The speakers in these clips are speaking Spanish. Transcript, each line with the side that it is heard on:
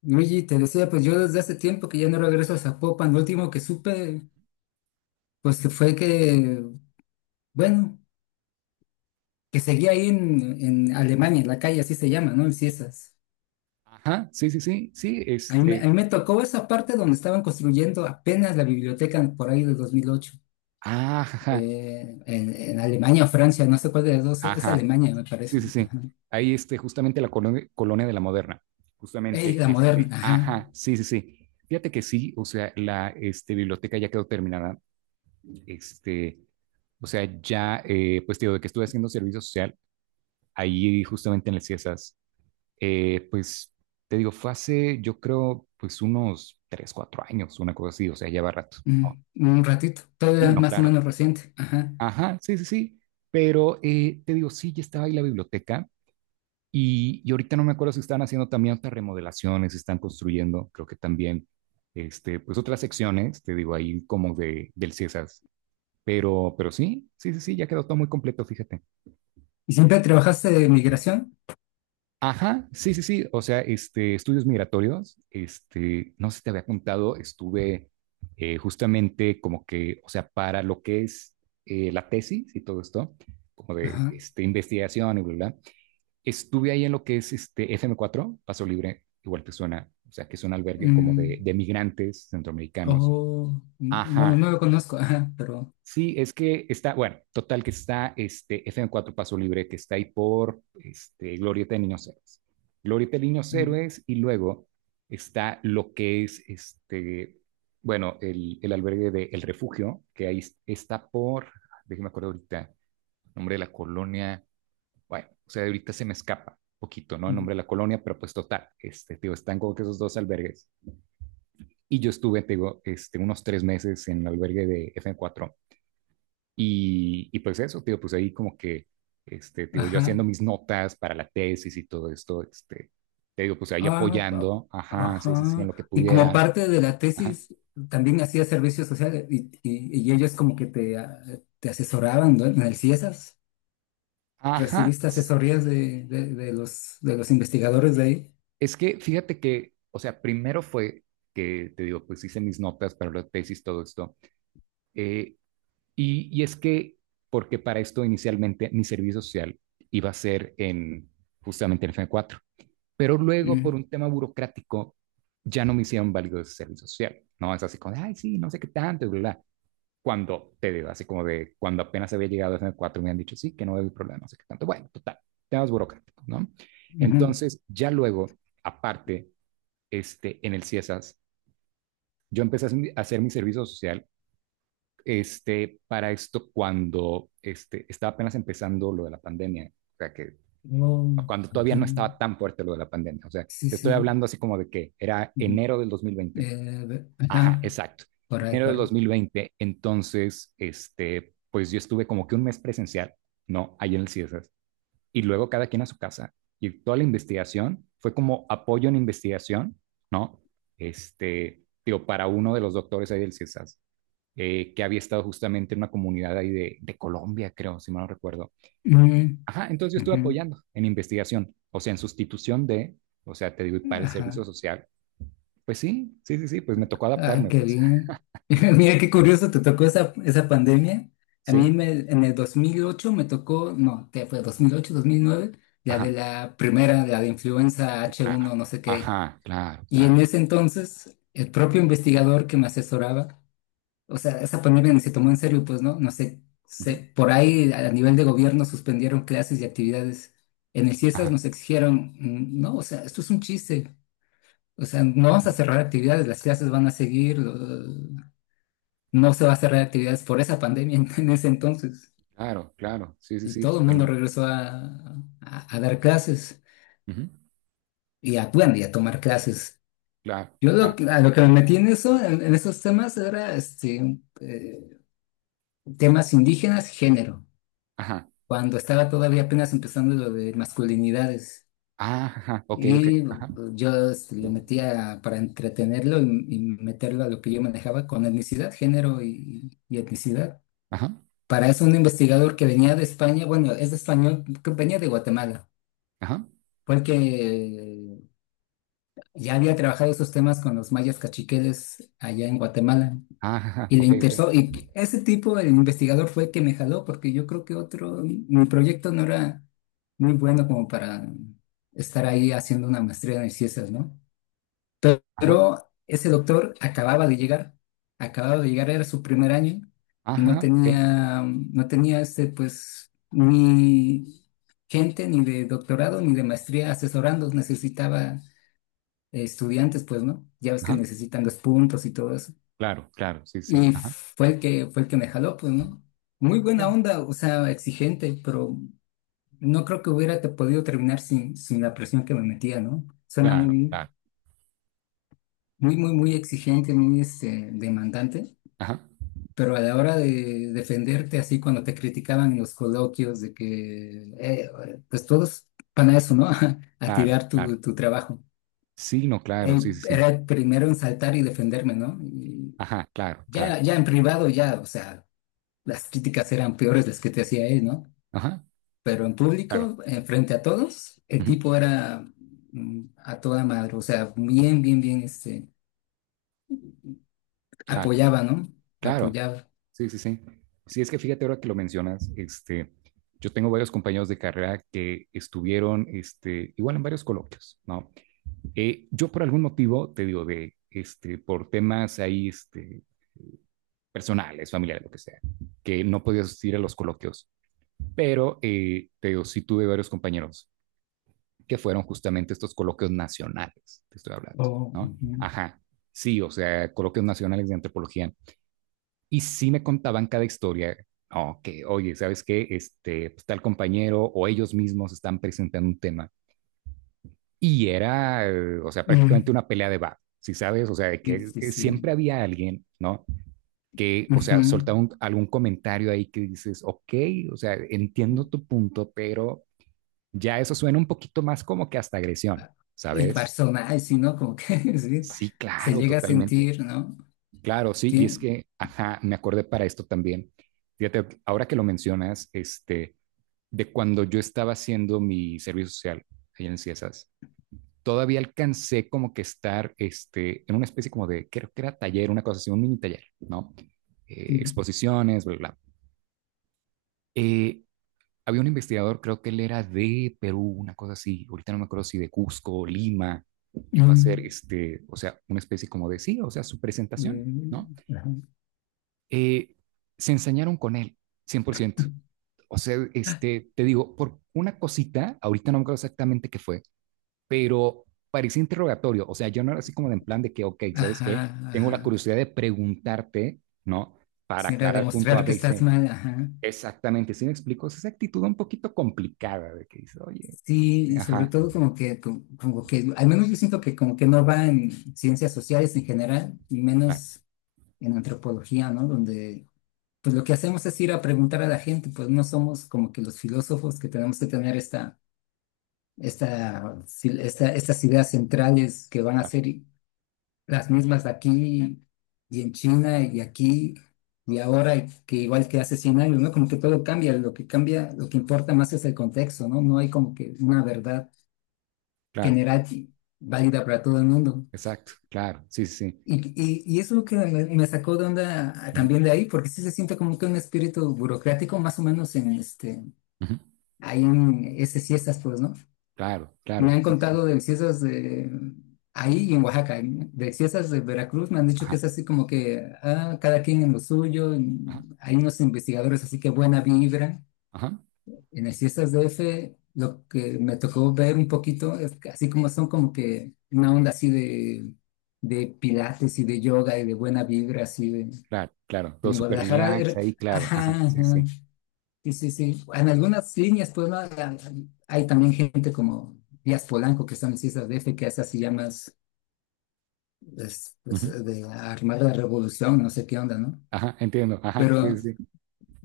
left: No, oye, te decía, pues yo desde hace tiempo que ya no regreso a Zapopan. Lo último que supe, pues que fue que, bueno, que seguía ahí en Alemania, la calle así se llama, ¿no? En Ciesas.
right: Ajá, sí, sí, sí, sí,
left: A mí, me- a mí me tocó esa parte donde estaban construyendo apenas la biblioteca por ahí de 2008,
right: ajá,
left: en Alemania o Francia, no sé cuál de las dos, es
right: ajá,
left: Alemania, me
right: sí,
left: parece.
right: sí,
left: ¿No?
right: sí.
left: Ajá.
right: Ahí, justamente la colonia de la Moderna,
left: Ey, la
right: justamente,
left: moderna, ajá.
right: ajá, sí, sí, sí. Fíjate que sí, o sea, la biblioteca ya quedó terminada. Este, O sea, ya, pues te digo, de que estuve haciendo servicio social, ahí justamente en el CIESAS, pues te digo, fue hace, yo creo, pues unos 3, 4 años, una cosa así, o sea, lleva rato. No,
left: Mm, un ratito,
right: sí,
left: todavía
right: no,
left: más o
right: claro.
left: menos reciente, ajá.
right: Ajá, sí, sí, sí. Pero te digo, sí, ya estaba ahí la biblioteca y ahorita no me acuerdo si están haciendo también otras remodelaciones, si están construyendo, creo que también, pues otras secciones, te digo, ahí como de, del CIESAS. Pero sí, sí, sí, sí, ya quedó todo muy completo, fíjate.
left: ¿Y siempre trabajaste de migración?
right: Ajá, sí, sí, sí. O sea, estudios migratorios, no sé si te había contado, estuve justamente como que, o sea, para lo que es la tesis y todo esto, como de
left: Ajá.
right: investigación y bla, bla, bla, estuve ahí en lo que es este FM4, Paso Libre, igual te suena, o sea, que es un albergue como
left: Mm.
right: de migrantes centroamericanos.
left: Oh, bueno,
right: Ajá,
left: no lo conozco, ajá, pero,
right: sí, es que está, bueno, total que está este F fm cuatro Paso Libre, que está ahí por Glorieta de Niños Héroes. Glorieta de Niños
left: mm,
right: Héroes y luego está lo que es bueno, el albergue de El Refugio, que ahí está por, déjeme acuerdo ahorita, nombre de la colonia, bueno, o sea, ahorita se me escapa poquito, ¿no? El
left: mm,
right: nombre de la colonia, pero pues total, tío, están como que esos dos albergues. Y yo estuve, te digo, unos 3 meses en el albergue de F fm cuatro y pues eso, tío, pues ahí como que, te digo, yo
left: ajá,
right: haciendo mis notas para la tesis y todo esto, te digo, pues ahí
left: ah, pa-
right: apoyando, ajá, sí, sí, sí, en
left: ajá,
right: lo que
left: y como
right: pudiera,
left: parte de la
right: ajá.
left: tesis también hacía servicio social y, y ellos como que te, ah, te asesoraban, ¿no? En el CIESAS,
right: Ajá,
left: recibiste asesorías de los, de los investigadores de ahí.
right: es que fíjate que, o sea, primero fue que, te digo, pues hice mis notas para la tesis, todo esto, eh, y es que, porque para esto inicialmente mi servicio social iba a ser en, justamente en FM4. Pero luego,
left: Mm,
right: por un tema burocrático, ya no me hicieron válido ese servicio social. No es así como, de, ay, sí, no sé qué tanto, bla, bla. Cuando te digo, así como de cuando apenas había llegado a FM4, me han dicho, sí, que no hay problema, no sé qué tanto. Bueno, total, temas burocráticos, ¿no?
left: ujú.
right: Entonces, ya luego, aparte, en el CIESAS, yo empecé a hacer mi servicio social, para esto cuando estaba apenas empezando lo de la pandemia. O sea, que
left: Oh,
right: cuando todavía
left: ujú.
right: no estaba tan fuerte lo de la pandemia. O sea,
left: Sí,
right: te estoy
left: sí.
right: hablando así como de que era
left: Ujú.
right: enero del 2020. Ajá,
left: Ajá,
right: exacto.
left: por ahí,
right: Enero
left: por
right: del
left: ahí.
right: 2020. Entonces, pues yo estuve como que un mes presencial, ¿no? Ahí en el CIESAS. Y luego cada quien a su casa. Y toda la investigación fue como apoyo en investigación, ¿no? Digo, para uno de los doctores ahí del CIESAS, que había estado justamente en una comunidad ahí de Colombia, creo, si mal no recuerdo.
left: Ujú,
right: Ajá, entonces yo estuve
left: ujú,
right: apoyando en investigación, o sea, en sustitución de, o sea, te digo, y para el servicio
left: ajá.
right: social. Pues sí, sí, sí, sí, pues me tocó
left: Ah,
right: adaptarme,
left: qué
right: pues.
left: bien. Mira, qué curioso, te tocó esa, esa pandemia.
right: Sí,
left: En el 2008 me tocó, no, ¿qué fue? ¿2008, 2009, la
right: ajá,
left: de la primera, la de influenza h
right: claro,
left: uno, no sé qué.
right: ajá, claro,
left: Y
right: claro.
left: en ese entonces, el propio investigador que me asesoraba, o sea, esa pandemia ni se tomó en serio, pues, ¿no? No sé,
right: Ujú,
left: por ahí a nivel de gobierno suspendieron clases y actividades. En el CIESAS
right: ajá,
left: nos exigieron, no, o sea, esto es un chiste. O sea, no vamos a
right: ujú,
left: cerrar actividades, las clases van a seguir, no se va a cerrar actividades por esa pandemia en ese entonces.
right: claro, claro, sí, sí,
left: Y
right: sí,
left: todo el mundo
right: totalmente.
left: regresó a, a dar clases
right: Ujú,
left: y a, bueno, y a tomar clases.
right: claro, claro,
left: A lo que me metí en eso, en esos temas, era este, temas indígenas, género,
right: ajá,
left: cuando estaba todavía apenas empezando lo de masculinidades.
right: ah, ajá, ok, ok,
left: Y
right: ajá,
left: pues, yo este, le metía para entretenerlo y meterlo a lo que yo manejaba con etnicidad, género y etnicidad.
right: ajá,
left: Para eso un investigador que venía de España, bueno, es de español, que venía de Guatemala,
right: ajá,
left: fue el que ya había trabajado esos temas con los mayas cachiqueles allá en Guatemala
right: ah, ajá,
left: y le
right: ok, ok,
left: interesó. Y ese tipo, el investigador, fue el que me jaló porque yo creo que otro, mi proyecto no era muy bueno como para estar ahí haciendo una maestría en ciencias, ¿no?
right: ajá,
left: Pero ese doctor acababa de llegar, era su primer año y no
right: ajá, ok,
left: tenía, no tenía este, pues, ni gente ni de doctorado ni de maestría asesorando, necesitaba estudiantes, pues, ¿no? Ya ves que
right: ajá,
left: necesitan los puntos y todo eso.
right: claro, claro, sí, sí,
left: Y
right: ajá,
left: fue el que me jaló, pues, ¿no? Muy
right: ah,
left: buena
right: mira,
left: onda, o sea, exigente, pero no creo que hubiera podido terminar sin la presión que me metía, ¿no? Suena
right: claro,
left: muy,
right: claro,
left: muy, muy, muy exigente, muy este, demandante,
right: ajá,
left: pero a la hora de defenderte así cuando te criticaban en los coloquios de que, pues todos para eso, ¿no? A
right: claro,
left: tirar
right: claro,
left: tu, tu trabajo.
right: sí, no, claro,
left: Él
right: sí, sí, sí.
left: era el primero en saltar y defenderme, ¿no? Y
right: Ajá, claro, claro.
left: ya, ya en privado, ya, o sea, las críticas eran peores las que te hacía él, ¿no?
right: Ajá,
left: Pero en
right: claro.
left: público, frente a todos, el
right: Ujú,
left: tipo era a toda madre, o sea, bien,
right: súper,
left: bien, bien, este,
right: claro,
left: apoyaba, ¿no?
right: claro.
left: Apoyaba.
right: Sí, sí, sí. Sí, es que fíjate ahora que lo mencionas, yo tengo varios compañeros de carrera que estuvieron, igual en varios coloquios, ¿no? Yo por algún motivo, te digo, de, por temas ahí, personales, familiares, lo que sea, que no podía asistir a los coloquios, pero, te digo, sí tuve varios compañeros que fueron justamente estos coloquios nacionales, te estoy hablando,
left: Oh,
right: ¿no?
left: ujú.
right: Ajá, sí, o sea, coloquios nacionales de antropología. Y sí me contaban cada historia, no, que, oye, ¿sabes qué? Pues, tal compañero o ellos mismos están presentando un tema. Y era, o sea, prácticamente
left: Mm,
right: una pelea de bar, si sabes, o sea, de
left: sí,
right: que
left: sí,
right: siempre
left: sí.
right: había alguien, ¿no? Que, o
left: Ujú.
right: sea, soltaba algún comentario ahí que dices, ok, o sea, entiendo tu punto, pero ya eso suena un poquito más como que hasta agresión,
left: El
right: ¿sabes?
left: personaje, sí, ¿no? Como que sí,
right: Sí,
left: se
right: claro,
left: llega a
right: totalmente.
left: sentir, ¿no?
right: Claro, sí, y es
left: Tiene...
right: que, ajá, me acordé para esto también. Fíjate, ahora que lo mencionas, de cuando yo estaba haciendo mi servicio social ahí en CIESAS, todavía alcancé como que estar, en una especie como de, creo que era taller, una cosa así, un mini taller, ¿no?
left: Mm,
right: Exposiciones, bla, bla. Eh, había un investigador, creo que él era de Perú, una cosa así, ahorita no me acuerdo si de Cusco, o Lima, que fue a
left: mm,
right: hacer, o sea, una especie como de, sí, o sea, su
left: eh,
right: presentación, ¿no? eh, se ensañaron con él, 100%. O sea, te digo, por una cosita, ahorita no me acuerdo exactamente qué fue, pero parecía interrogatorio. O sea, yo no era así como de en plan de que, ok, ¿sabes
left: ajá,
right: qué?
left: ajá,
right: Tengo la
left: ajá.
right: curiosidad de preguntarte, ¿no? Para
left: Sí, era
right: aclarar punto
left: demostrar
right: A,
left: que
right: B y
left: estás
right: C.
left: mal, ajá.
right: Exactamente, ¿sí me explico? Es esa actitud un poquito complicada de que dice, oye,
left: Sí, y sobre
right: ajá,
left: todo como que, como, como que, al menos yo siento que como que no va en ciencias sociales en general, y
right: claro,
left: menos en antropología, ¿no? Donde pues lo que hacemos es ir a preguntar a la gente, pues no somos como que los filósofos que tenemos que tener esta, esta, estas ideas centrales que van a
right: claro,
left: ser las mismas aquí y en China y aquí y ahora y que igual que hace 100 años, ¿no? Como que todo cambia, lo que importa más es el contexto, ¿no? No hay como que una verdad
right: claro,
left: general y válida para todo el mundo.
right: exacto, claro, sí, sí, sí,
left: Y eso es lo que me sacó de onda ah,
right: ujú,
left: también de ahí, porque sí se siente como que un espíritu burocrático, más o menos en este,
right: ujú,
left: ahí en esas siestas, pues, ¿no?
right: claro,
left: Me
right: claro,
left: han
right: sí, sí, sí,
left: contado de siestas de ahí y en Oaxaca, ¿eh? De siestas de Veracruz, me han dicho
right: ajá,
left: que es así como que ah, cada quien en lo suyo, y
right: ajá,
left: hay unos investigadores, así que buena vibra.
right: ajá,
left: En el siestas de F, lo que me tocó ver un poquito, es que así como son como que una onda así de pilates y de yoga y de buena vibra, así de...
right: claro, claro,
left: Y
right: todo
left: en
right: súper
left: Guadalajara,
right: relax ahí, claro,
left: ajá,
right: ajá, sí,
left: ajá.
right: sí.
left: Sí, sí, sí. En algunas líneas, pues, ¿no? También gente como Díaz Polanco, que están en las Islas D F que hace así llamas pues, pues,
right: Ujú,
left: de armar la revolución, no sé qué onda, ¿no?
right: ajá, entiendo, ajá, sí,
left: Pero,
right: sí, sí,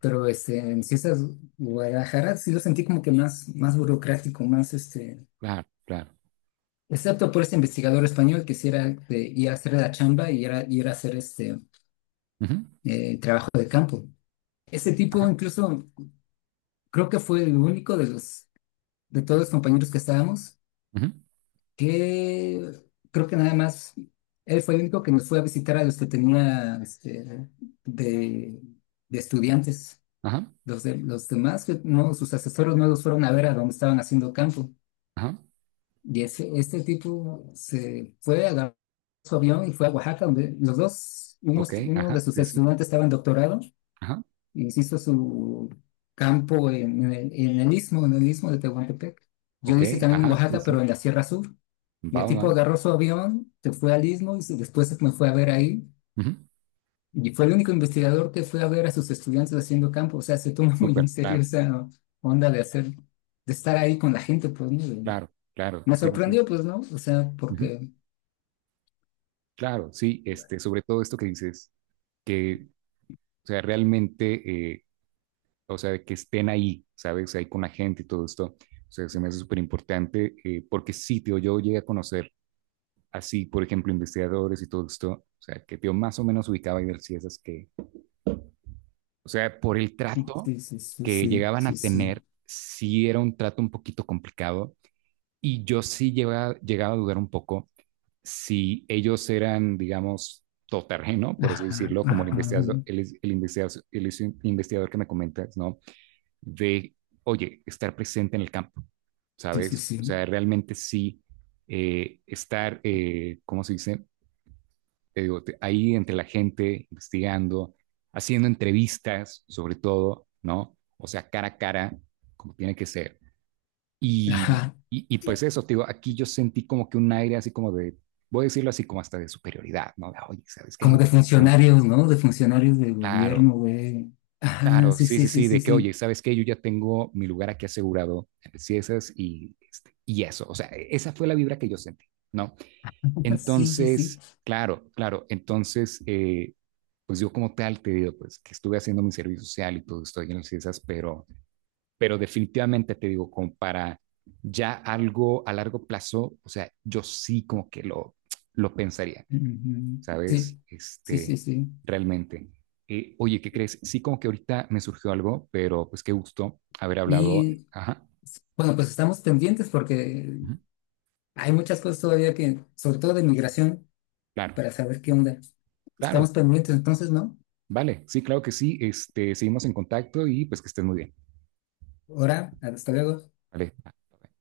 left: en Cisas Guadalajara sí lo sentí como que más, más burocrático, más este,
right: claro, claro.
left: excepto por este investigador español que sí era de ir a hacer la chamba y era ir a hacer este
right: Ujú,
left: trabajo de campo. Ese tipo
right: ajá,
left: incluso creo que fue el único de los de todos los compañeros que estábamos
right: ujú,
left: que creo que nada más él fue el único que nos fue a visitar a los que tenía este, de, de estudiantes.
right: ajá,
left: Los, de, los demás, que no, sus asesores no los fueron a ver a donde estaban haciendo campo.
right: ajá,
left: Y ese, este tipo se fue, agarró su avión y fue a Oaxaca, donde los dos,
right: ok,
left: unos, uno
right: ajá,
left: de sus
right: sí, sí,
left: estudiantes estaba en doctorado,
right: ajá,
left: hizo su campo en el, en el istmo de Tehuantepec. Yo
right: ok,
left: lo hice también en
right: ajá, sí,
left: Oaxaca,
right: sí,
left: pero en la Sierra Sur. Y
right: va,
left: el
right: va,
left: tipo agarró su avión, se fue al istmo y después me fue a ver ahí.
right: ujú,
left: Y fue el único investigador que fue a ver a sus estudiantes haciendo campo. O sea, se toma muy en
right: súper,
left: serio
right: claro,
left: esa onda de hacer, de estar ahí con la gente, pues, ¿no? De-
right: claro, claro,
left: me
right: sí, sí, sí,
left: sorprendió, pues, ¿no? O sea,
right: ujú,
left: porque...
right: claro, sí, sobre todo esto que dices, que, o sea, realmente, o sea, que estén ahí, ¿sabes? Ahí con la gente y todo esto, o sea, se me hace súper importante, porque sí, tío, yo llegué a conocer así, por ejemplo, investigadores y todo esto, o sea, que yo más o menos ubicaba y ver si esas que, o sea, por el
left: Sí,
right: trato
left: sí, sí, sí,
right: que
left: sí,
right: llegaban a
left: sí,
right: tener,
left: sí.
right: sí era un trato un poquito complicado y yo sí llegaba a dudar un poco si ellos eran, digamos, todoterreno, por así
left: Ajá,
right: decirlo, como el
left: ajá.
right: investigador, el investigador, el investigador que me comentas, ¿no? De, oye, estar presente en el campo,
left: Sí, sí,
right: ¿sabes? O sea,
left: sí.
right: realmente sí estar, ¿cómo se dice? Te digo, ahí entre la gente, investigando, haciendo entrevistas, sobre todo, ¿no? O sea, cara a cara, como tiene que ser. Y,
left: Ajá,
right: y pues eso, te digo, aquí yo sentí como que un aire así como de, voy a decirlo así como hasta de superioridad, ¿no? De, oye, ¿sabes
left: como
right: qué?
left: de
right: Ah,
left: funcionarios, ¿no? De funcionarios del
right: claro,
left: gobierno, güey. Ajá,
right: claro,
left: sí,
right: sí,
left: sí,
right: sí,
left: sí,
right: sí,
left: sí,
right: de que,
left: sí.
right: oye, ¿sabes qué? Yo ya tengo mi lugar aquí asegurado en el CIESAS y, y eso, o sea, esa fue la vibra que yo sentí, ¿no?
left: Sí, sí, sí.
right: Entonces, claro, claro, entonces, pues yo como tal te digo, pues que estuve haciendo mi servicio social y todo estoy en las ciencias, pero definitivamente te digo, como para ya algo a largo plazo, o sea, yo sí como que lo pensaría,
left: Ujú. Sí,
right: ¿sabes?
left: sí, sí, sí.
right: Realmente. Oye, ¿qué crees? Sí, como que ahorita me surgió algo, pero pues qué gusto haber hablado.
left: Y
right: Ajá,
left: bueno, pues estamos pendientes porque
right: ujú,
left: hay muchas cosas todavía que, sobre todo de migración,
right: claro,
left: para saber qué onda.
right: claro,
left: Estamos pendientes, entonces, ¿no?
right: vale, sí, claro que sí. Seguimos en contacto y pues que estés muy bien.
left: Ahora, hasta luego.
right: Vale. Vale.